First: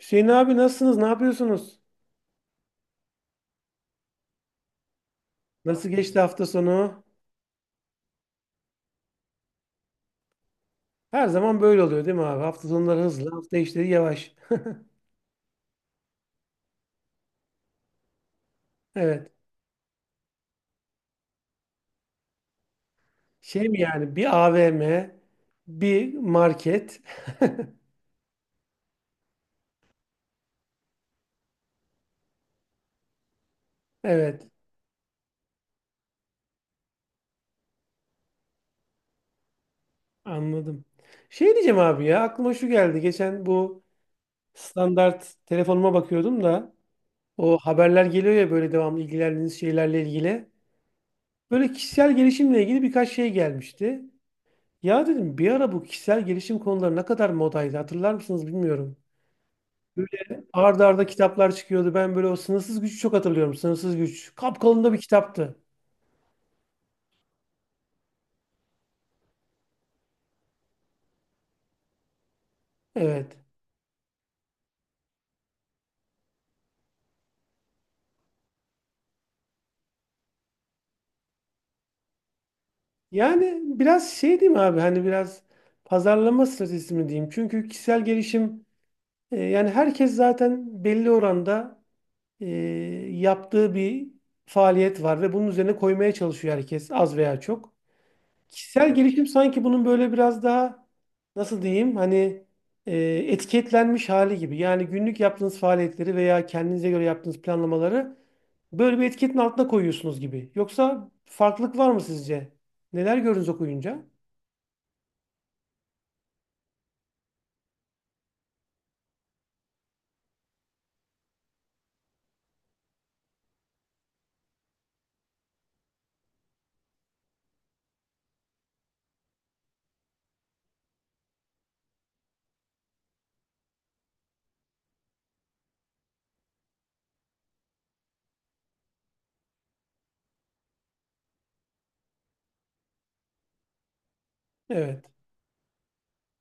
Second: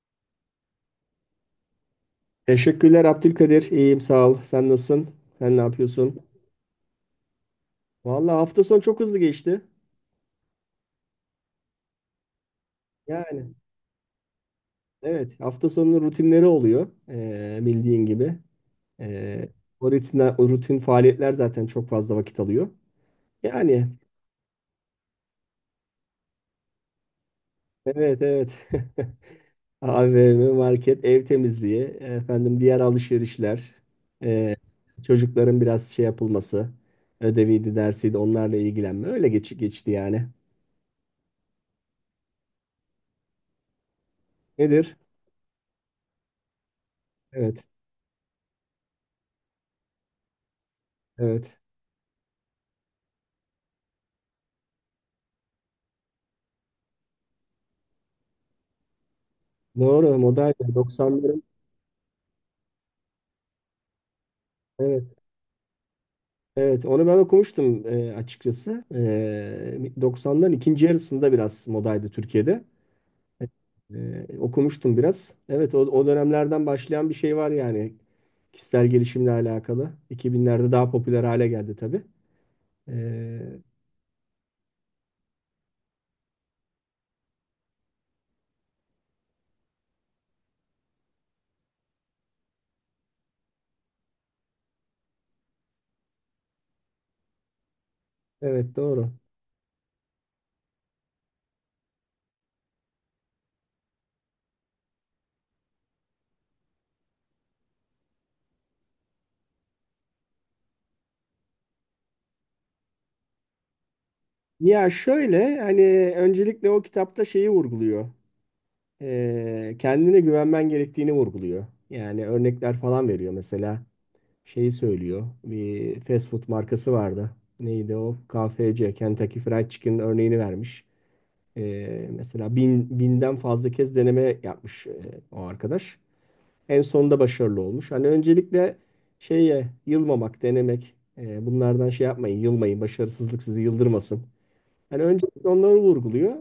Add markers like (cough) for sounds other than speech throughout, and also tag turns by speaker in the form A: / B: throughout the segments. A: Hüseyin abi, nasılsınız? Ne yapıyorsunuz?
B: Teşekkürler Abdülkadir. İyiyim sağ ol. Sen nasılsın? Sen ne
A: Nasıl geçti
B: yapıyorsun?
A: hafta sonu?
B: Vallahi hafta sonu çok hızlı geçti.
A: Her zaman böyle oluyor değil mi abi? Hafta sonları hızlı,
B: Yani
A: hafta içleri yavaş. (laughs)
B: evet, hafta sonunun rutinleri oluyor. Bildiğin gibi.
A: Evet.
B: Ee, O rutinler, o rutin faaliyetler zaten çok fazla vakit alıyor.
A: Şey mi
B: Yani
A: yani, bir AVM, bir market.
B: evet, evet. (laughs) AVM, market, ev temizliği, efendim diğer alışverişler,
A: (laughs) Evet,
B: ee, çocukların biraz şey yapılması, ödeviydi, dersiydi onlarla ilgilenme. Öyle geçti yani.
A: anladım. Şey diyeceğim abi, ya aklıma şu geldi. Geçen bu
B: Nedir?
A: standart telefonuma bakıyordum da o
B: Evet,
A: haberler geliyor ya, böyle devamlı ilgilendiğiniz şeylerle ilgili.
B: evet.
A: Böyle kişisel gelişimle ilgili birkaç şey gelmişti. Ya dedim, bir ara bu kişisel gelişim konuları ne kadar modaydı, hatırlar mısınız bilmiyorum.
B: Doğru,
A: Böyle
B: modern
A: ard arda
B: doksanların,
A: kitaplar çıkıyordu. Ben böyle o sınırsız gücü çok hatırlıyorum. Sınırsız güç. Kapkalın da bir
B: evet,
A: kitaptı.
B: evet onu ben okumuştum, açıkçası. E, 90'ların ikinci yarısında biraz modaydı Türkiye'de.
A: Evet.
B: E, okumuştum biraz. Evet, o dönemlerden başlayan bir şey var yani kişisel gelişimle alakalı. 2000'lerde daha popüler hale geldi tabii. E,
A: Yani biraz şey diyeyim abi, hani biraz pazarlama stratejisi mi diyeyim. Çünkü kişisel gelişim, yani herkes zaten belli oranda e, yaptığı bir faaliyet var ve bunun üzerine koymaya çalışıyor herkes az veya çok.
B: evet,
A: Kişisel
B: doğru.
A: gelişim sanki bunun böyle biraz daha nasıl diyeyim, hani e, etiketlenmiş hali gibi. Yani günlük yaptığınız faaliyetleri veya kendinize göre yaptığınız planlamaları böyle bir etiketin altına koyuyorsunuz gibi. Yoksa farklılık var mı sizce? Neler gördünüz okuyunca?
B: Ya şöyle, hani öncelikle o kitapta şeyi vurguluyor. E, kendine güvenmen gerektiğini vurguluyor. Yani örnekler falan veriyor mesela. Şeyi söylüyor. Bir fast food markası vardı. Neydi o? KFC, Kentucky Fried Chicken örneğini vermiş. Mesela 1000'den fazla kez deneme yapmış, o arkadaş. En sonunda başarılı olmuş. Hani öncelikle şeye yılmamak, denemek. Bunlardan şey yapmayın, yılmayın. Başarısızlık sizi yıldırmasın. Hani
A: Evet.
B: öncelikle onları vurguluyor.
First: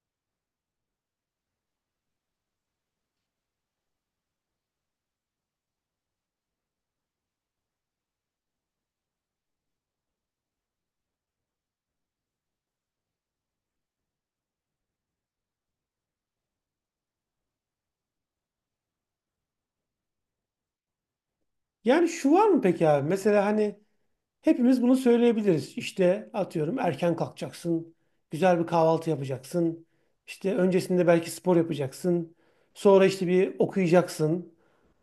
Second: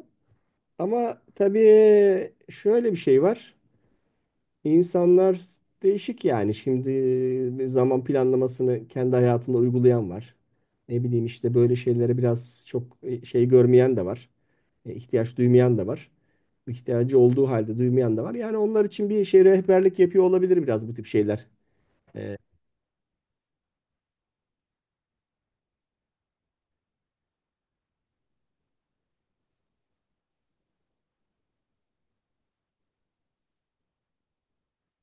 B: Ama tabii şöyle bir şey var. İnsanlar değişik yani. Şimdi zaman planlamasını kendi hayatında uygulayan var. Ne bileyim işte böyle şeylere biraz çok şey görmeyen de var. E, ihtiyaç duymayan da var. İhtiyacı olduğu halde duymayan da var. Yani onlar için bir şey rehberlik yapıyor olabilir biraz bu tip şeyler.
A: Yani şu
B: E,
A: var mı peki abi? Mesela hani hepimiz bunu söyleyebiliriz. İşte atıyorum, erken kalkacaksın, güzel bir kahvaltı yapacaksın. İşte öncesinde belki spor yapacaksın. Sonra işte bir okuyacaksın.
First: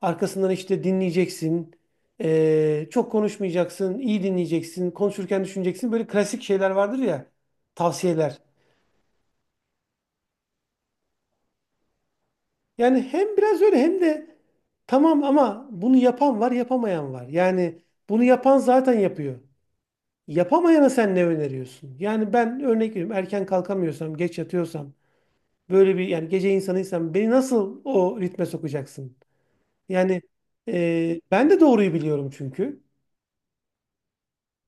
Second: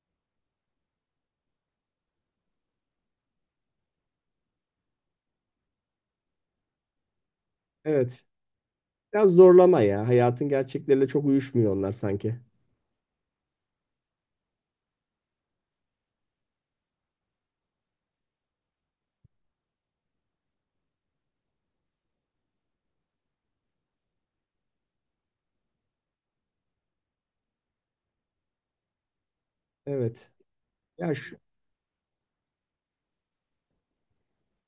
A: Arkasından işte dinleyeceksin. Çok konuşmayacaksın, iyi dinleyeceksin. Konuşurken düşüneceksin. Böyle klasik şeyler vardır ya,
B: evet.
A: tavsiyeler.
B: Biraz zorlama ya. Hayatın gerçekleriyle çok uyuşmuyor onlar sanki.
A: Yani hem biraz öyle hem de tamam, ama bunu yapan var, yapamayan var. Yani bunu yapan zaten yapıyor. Yapamayana sen ne öneriyorsun? Yani ben örnek veriyorum, erken kalkamıyorsam, geç yatıyorsam, böyle bir yani gece insanıysam, beni nasıl o ritme sokacaksın? Yani
B: Evet. Ya şu-
A: ben de doğruyu biliyorum çünkü.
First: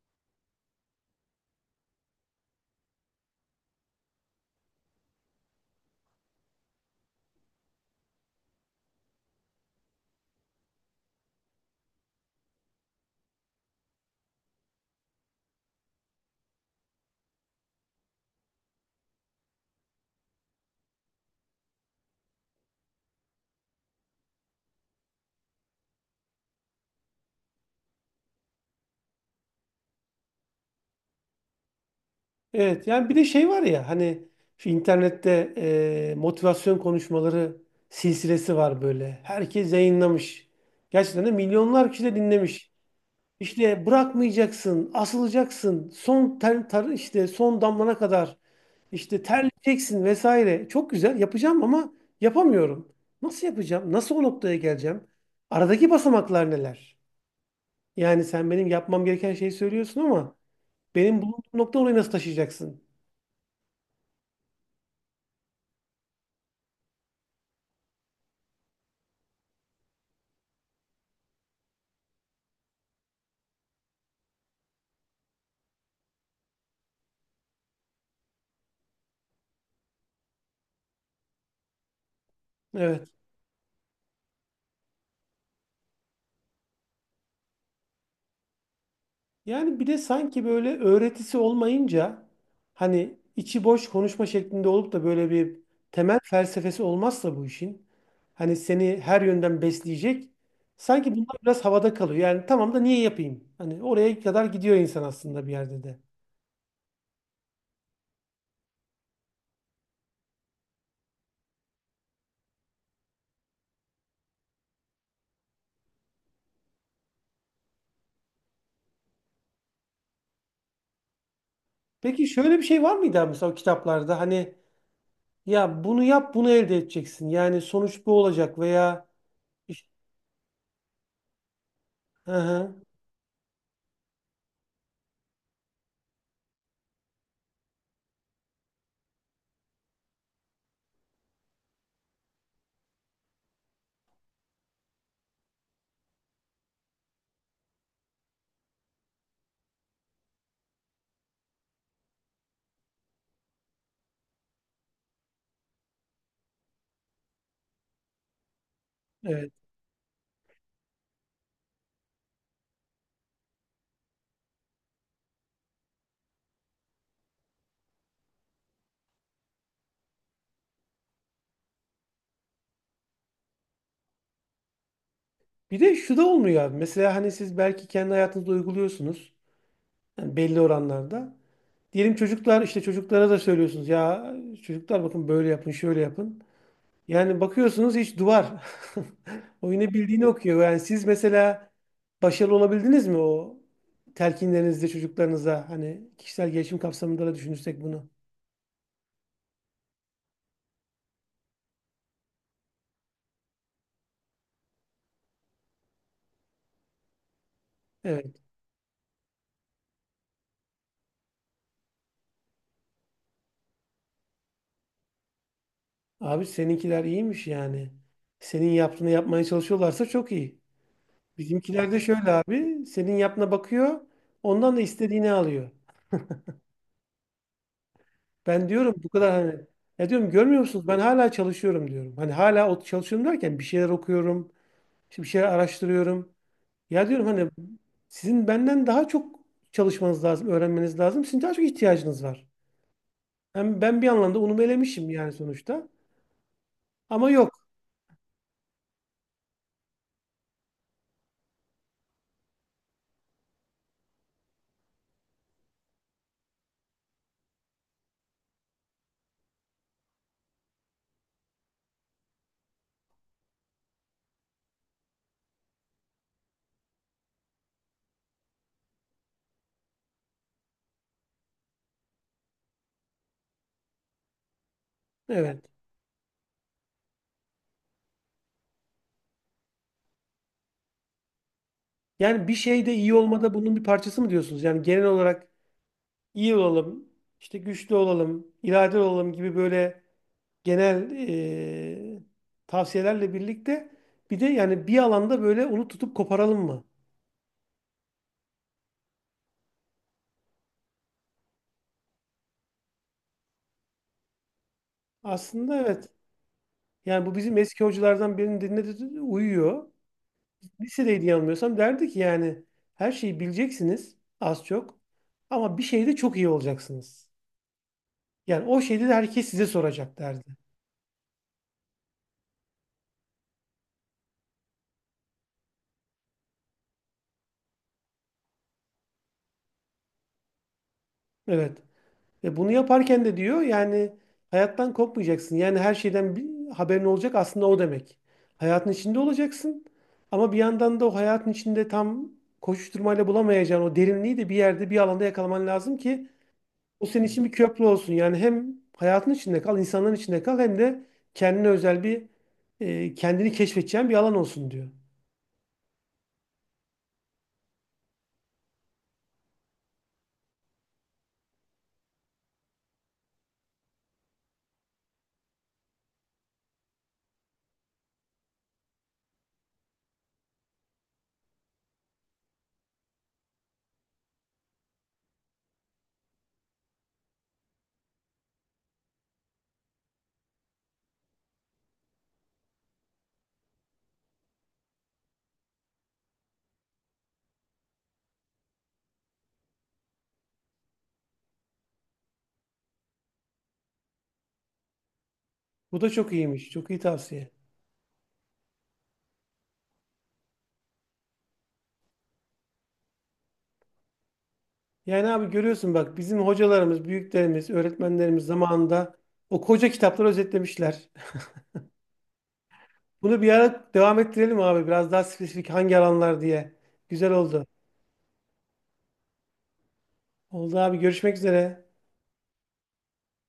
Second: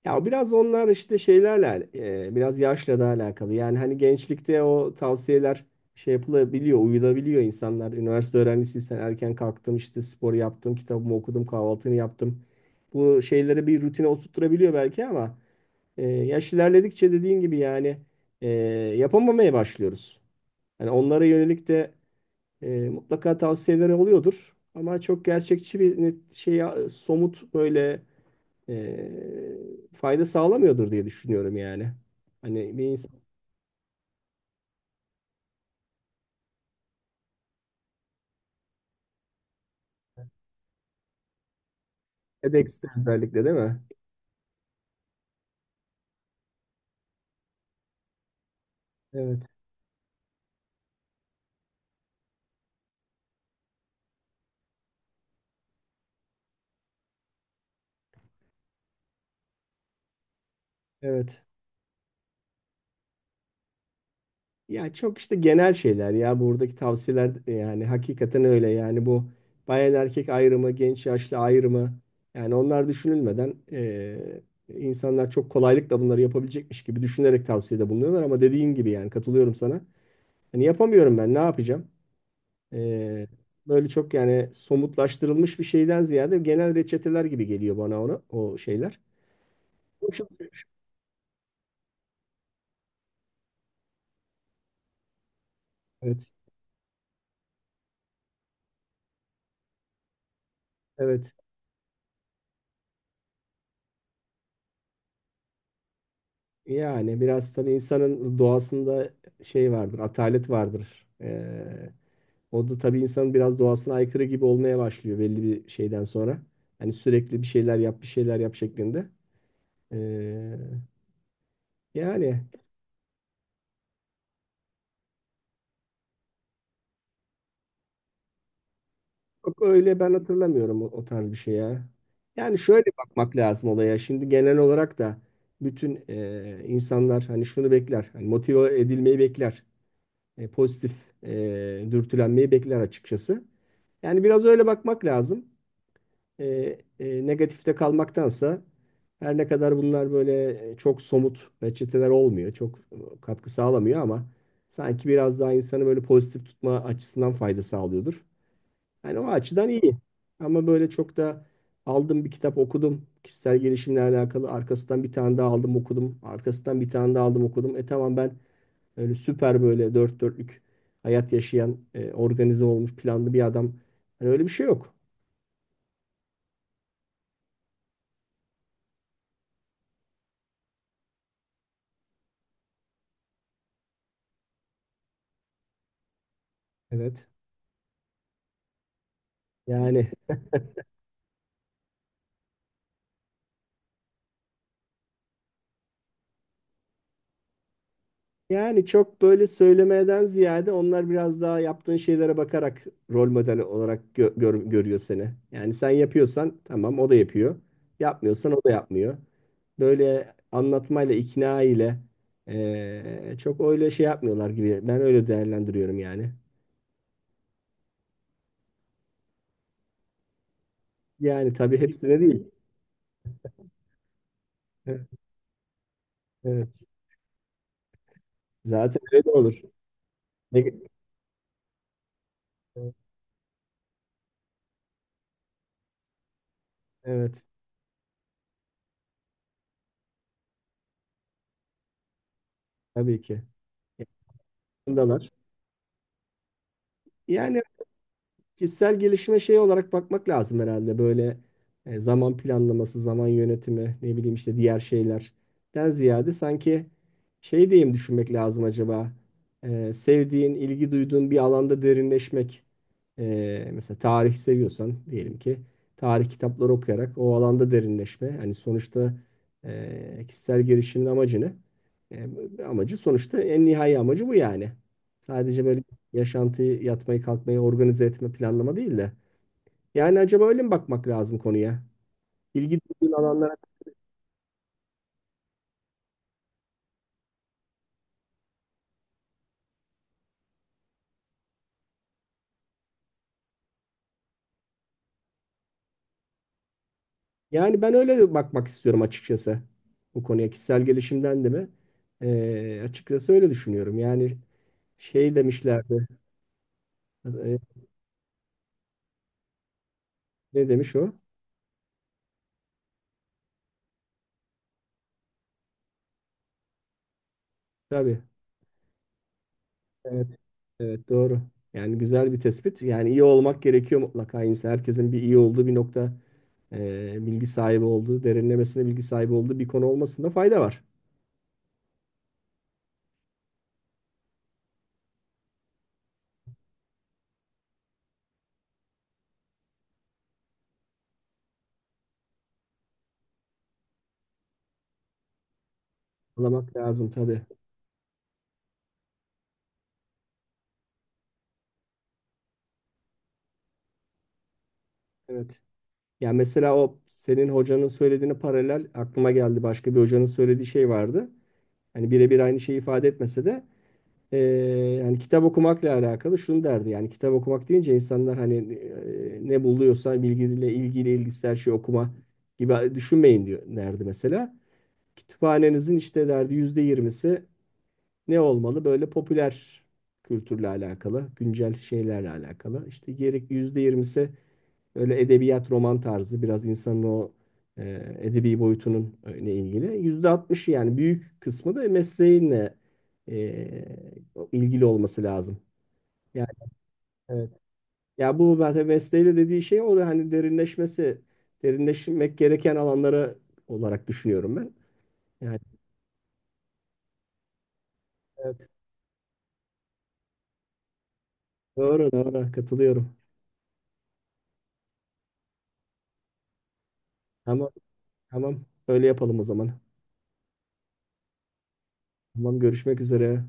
B: Ya biraz onlar işte şeylerle biraz yaşla da alakalı. Yani hani gençlikte o tavsiyeler şey yapılabiliyor, uyulabiliyor insanlar. Üniversite öğrencisiysen erken kalktım işte, spor yaptım, kitabımı okudum, kahvaltımı yaptım. Bu şeyleri bir rutine oturtturabiliyor belki ama yaş ilerledikçe dediğin gibi yani e, yapamamaya başlıyoruz. Yani onlara yönelik de mutlaka tavsiyeleri oluyordur. Ama çok gerçekçi bir net şey, somut böyle fayda sağlamıyordur diye düşünüyorum yani. Hani bir
A: Evet, yani
B: insan
A: bir de şey var ya hani şu internette motivasyon konuşmaları silsilesi var böyle. Herkes yayınlamış. Gerçekten de milyonlar kişi de dinlemiş.
B: TEDx'te özellikle, değil mi?
A: İşte bırakmayacaksın, asılacaksın, işte son damlana kadar işte
B: Evet,
A: terleyeceksin vesaire. Çok güzel yapacağım ama yapamıyorum. Nasıl yapacağım? Nasıl o noktaya geleceğim? Aradaki basamaklar neler? Yani sen benim yapmam gereken şeyi söylüyorsun, ama benim bulunduğum
B: evet.
A: nokta, orayı nasıl taşıyacaksın?
B: Ya çok işte genel şeyler ya buradaki tavsiyeler, yani hakikaten öyle yani bu bayan erkek ayrımı, genç yaşlı ayrımı, yani onlar düşünülmeden insanlar çok kolaylıkla bunları yapabilecekmiş gibi düşünerek tavsiyede bulunuyorlar ama dediğin gibi yani katılıyorum sana. Hani yapamıyorum, ben ne yapacağım?
A: Evet.
B: Ee, böyle çok yani somutlaştırılmış bir şeyden ziyade genel reçeteler gibi geliyor bana, ona o şeyler.
A: Yani bir de
B: Bu çok-
A: sanki böyle öğretisi olmayınca, hani içi boş konuşma şeklinde olup da böyle bir temel
B: Evet.
A: felsefesi olmazsa bu işin, hani seni her yönden besleyecek, sanki
B: Evet.
A: bunlar biraz havada kalıyor. Yani tamam da niye yapayım? Hani oraya kadar gidiyor insan aslında bir yerde de.
B: Yani biraz tabii insanın doğasında şey vardır, atalet vardır. O da tabii insanın biraz doğasına aykırı gibi olmaya başlıyor belli bir şeyden sonra. Hani sürekli bir şeyler yap, bir şeyler yap şeklinde. Ee,
A: Peki
B: yani
A: şöyle bir şey var mıydı abi, mesela o kitaplarda hani ya bunu yap, bunu elde edeceksin. Yani sonuç bu olacak veya
B: Yok
A: işte-
B: öyle, ben hatırlamıyorum o, o tarz bir şey ya.
A: Hı
B: Yani
A: hı.
B: şöyle bakmak lazım olaya. Şimdi genel olarak da bütün insanlar hani şunu bekler. Hani motive edilmeyi bekler. Pozitif dürtülenmeyi bekler açıkçası. Yani biraz öyle bakmak lazım. E, negatifte kalmaktansa, her ne kadar bunlar böyle çok somut reçeteler olmuyor, çok katkı sağlamıyor ama sanki biraz daha insanı böyle pozitif tutma açısından fayda sağlıyordur. Yani o
A: Evet.
B: açıdan iyi. Ama böyle çok da aldım bir kitap okudum. Kişisel gelişimle alakalı. Arkasından bir tane daha aldım okudum. Arkasından bir tane daha aldım okudum. Tamam, ben öyle süper, böyle dört dörtlük hayat yaşayan, organize olmuş, planlı bir adam. Hani öyle bir şey yok.
A: Bir de şu da olmuyor abi. Mesela hani siz belki kendi hayatınızda uyguluyorsunuz. Yani belli oranlarda. Diyelim çocuklar, işte çocuklara da söylüyorsunuz ya, çocuklar bakın böyle yapın, şöyle yapın.
B: Evet.
A: Yani bakıyorsunuz hiç, duvar. (laughs) O yine
B: Yani
A: bildiğini okuyor. Yani siz mesela başarılı olabildiniz mi o telkinlerinizde çocuklarınıza? Hani kişisel gelişim kapsamında da düşünürsek bunu.
B: yani çok böyle söylemeden ziyade onlar biraz daha yaptığın şeylere bakarak rol model olarak görüyor seni. Yani sen yapıyorsan tamam o da yapıyor.
A: Evet.
B: Yapmıyorsan o da yapmıyor. Böyle anlatmayla, ikna ile çok öyle şey yapmıyorlar gibi. Ben öyle değerlendiriyorum yani.
A: Abi seninkiler iyiymiş yani. Senin yaptığını yapmaya çalışıyorlarsa çok iyi.
B: Yani tabii
A: Bizimkiler de
B: hepsine
A: şöyle
B: değil.
A: abi. Senin yaptığına bakıyor. Ondan da
B: Evet.
A: istediğini alıyor.
B: Evet.
A: Ben diyorum
B: Zaten
A: bu
B: öyle de
A: kadar
B: olur.
A: hani, ya diyorum görmüyor
B: Ne-
A: musunuz, ben hala çalışıyorum diyorum. Hani hala o çalışıyorum derken bir şeyler okuyorum, işte bir şeyler araştırıyorum. Ya diyorum
B: Evet,
A: hani sizin benden daha çok çalışmanız lazım, öğrenmeniz lazım. Sizin daha çok ihtiyacınız var.
B: tabii ki.
A: Hem ben bir anlamda unumu elemişim
B: Yanındalar.
A: yani sonuçta. Ama
B: Yani
A: yok.
B: kişisel gelişime şey olarak bakmak lazım herhalde. Böyle zaman planlaması, zaman yönetimi, ne bileyim işte diğer şeylerden ziyade sanki şey diyeyim, düşünmek lazım acaba. Sevdiğin, ilgi duyduğun bir alanda derinleşmek. Mesela tarih seviyorsan diyelim ki tarih kitapları okuyarak o alanda derinleşme. Yani sonuçta kişisel gelişimin amacı ne? Amacı sonuçta, en nihai amacı bu yani.
A: Evet.
B: Sadece böyle yaşantıyı, yatmayı, kalkmayı organize etme, planlama değil de. Yani acaba öyle mi bakmak lazım konuya?
A: Yani bir
B: İlgi
A: şeyde
B: duyduğun
A: iyi olmada
B: alanlara.
A: bunun bir parçası mı diyorsunuz? Yani genel olarak iyi olalım, işte güçlü olalım, iradeli olalım gibi böyle genel e, tavsiyelerle birlikte bir de yani bir alanda böyle onu tutup koparalım mı?
B: Yani ben öyle bakmak istiyorum açıkçası bu konuya, kişisel gelişimden de mi? Açıkçası öyle düşünüyorum. Yani şey
A: Aslında
B: demişlerdi.
A: evet. Yani bu bizim
B: e,
A: eski hocalardan birinin, dinledi uyuyor.
B: ne demiş o?
A: Lisedeydi yanılmıyorsam, derdi ki yani her şeyi bileceksiniz az çok, ama bir şeyde çok iyi olacaksınız.
B: Tabii.
A: Yani o şeyde de herkes size soracak
B: Evet,
A: derdi.
B: evet doğru. Yani güzel bir tespit. Yani iyi olmak gerekiyor mutlaka insan. Herkesin bir iyi olduğu bir nokta, bilgi sahibi olduğu, derinlemesine bilgi sahibi olduğu bir konu olmasında fayda var.
A: Evet. Ve bunu yaparken de diyor yani hayattan kopmayacaksın. Yani her şeyden bir haberin olacak aslında, o demek. Hayatın içinde olacaksın ama bir yandan da o hayatın içinde tam koşuşturmayla bulamayacağın o derinliği de bir yerde, bir alanda yakalaman lazım ki
B: Anlamak
A: o
B: lazım
A: senin için
B: tabii.
A: bir köprü olsun. Yani hem hayatın içinde kal, insanların içinde kal, hem de kendine özel bir, kendini keşfedeceğin bir alan olsun diyor.
B: Evet. Ya mesela o senin hocanın söylediğine paralel aklıma geldi, başka bir hocanın söylediği şey vardı. Hani birebir aynı şeyi ifade etmese de, eee, yani kitap okumakla alakalı şunu derdi. Yani kitap okumak deyince insanlar hani ne buluyorsa bilgiyle ilgili ilgisi, her şeyi okuma gibi düşünmeyin diyor derdi mesela. Kütüphanenizin, işte derdi, %20'si ne olmalı? Böyle popüler kültürle alakalı, güncel şeylerle alakalı. İşte geri %20'si öyle edebiyat, roman tarzı, biraz insanın o edebi boyutunun ile ilgili. %60'ı yani büyük kısmı da mesleğinle e, ilgili olması lazım.
A: Bu da çok
B: Yani
A: iyiymiş. Çok iyi tavsiye.
B: evet. Ya bu zaten mesleğiyle dediği şey, o da hani derinleşmesi, derinleşmek gereken alanlara olarak düşünüyorum ben.
A: Yani abi
B: Yani
A: görüyorsun bak, bizim hocalarımız, büyüklerimiz, öğretmenlerimiz
B: evet.
A: zamanında o koca kitapları özetlemişler.
B: Doğru, doğru, katılıyorum.
A: (laughs) Bunu bir ara devam ettirelim abi, biraz daha spesifik hangi alanlar diye. Güzel oldu.
B: Tamam, tamam, öyle yapalım o zaman.
A: Oldu abi, görüşmek üzere.
B: Tamam, görüşmek üzere.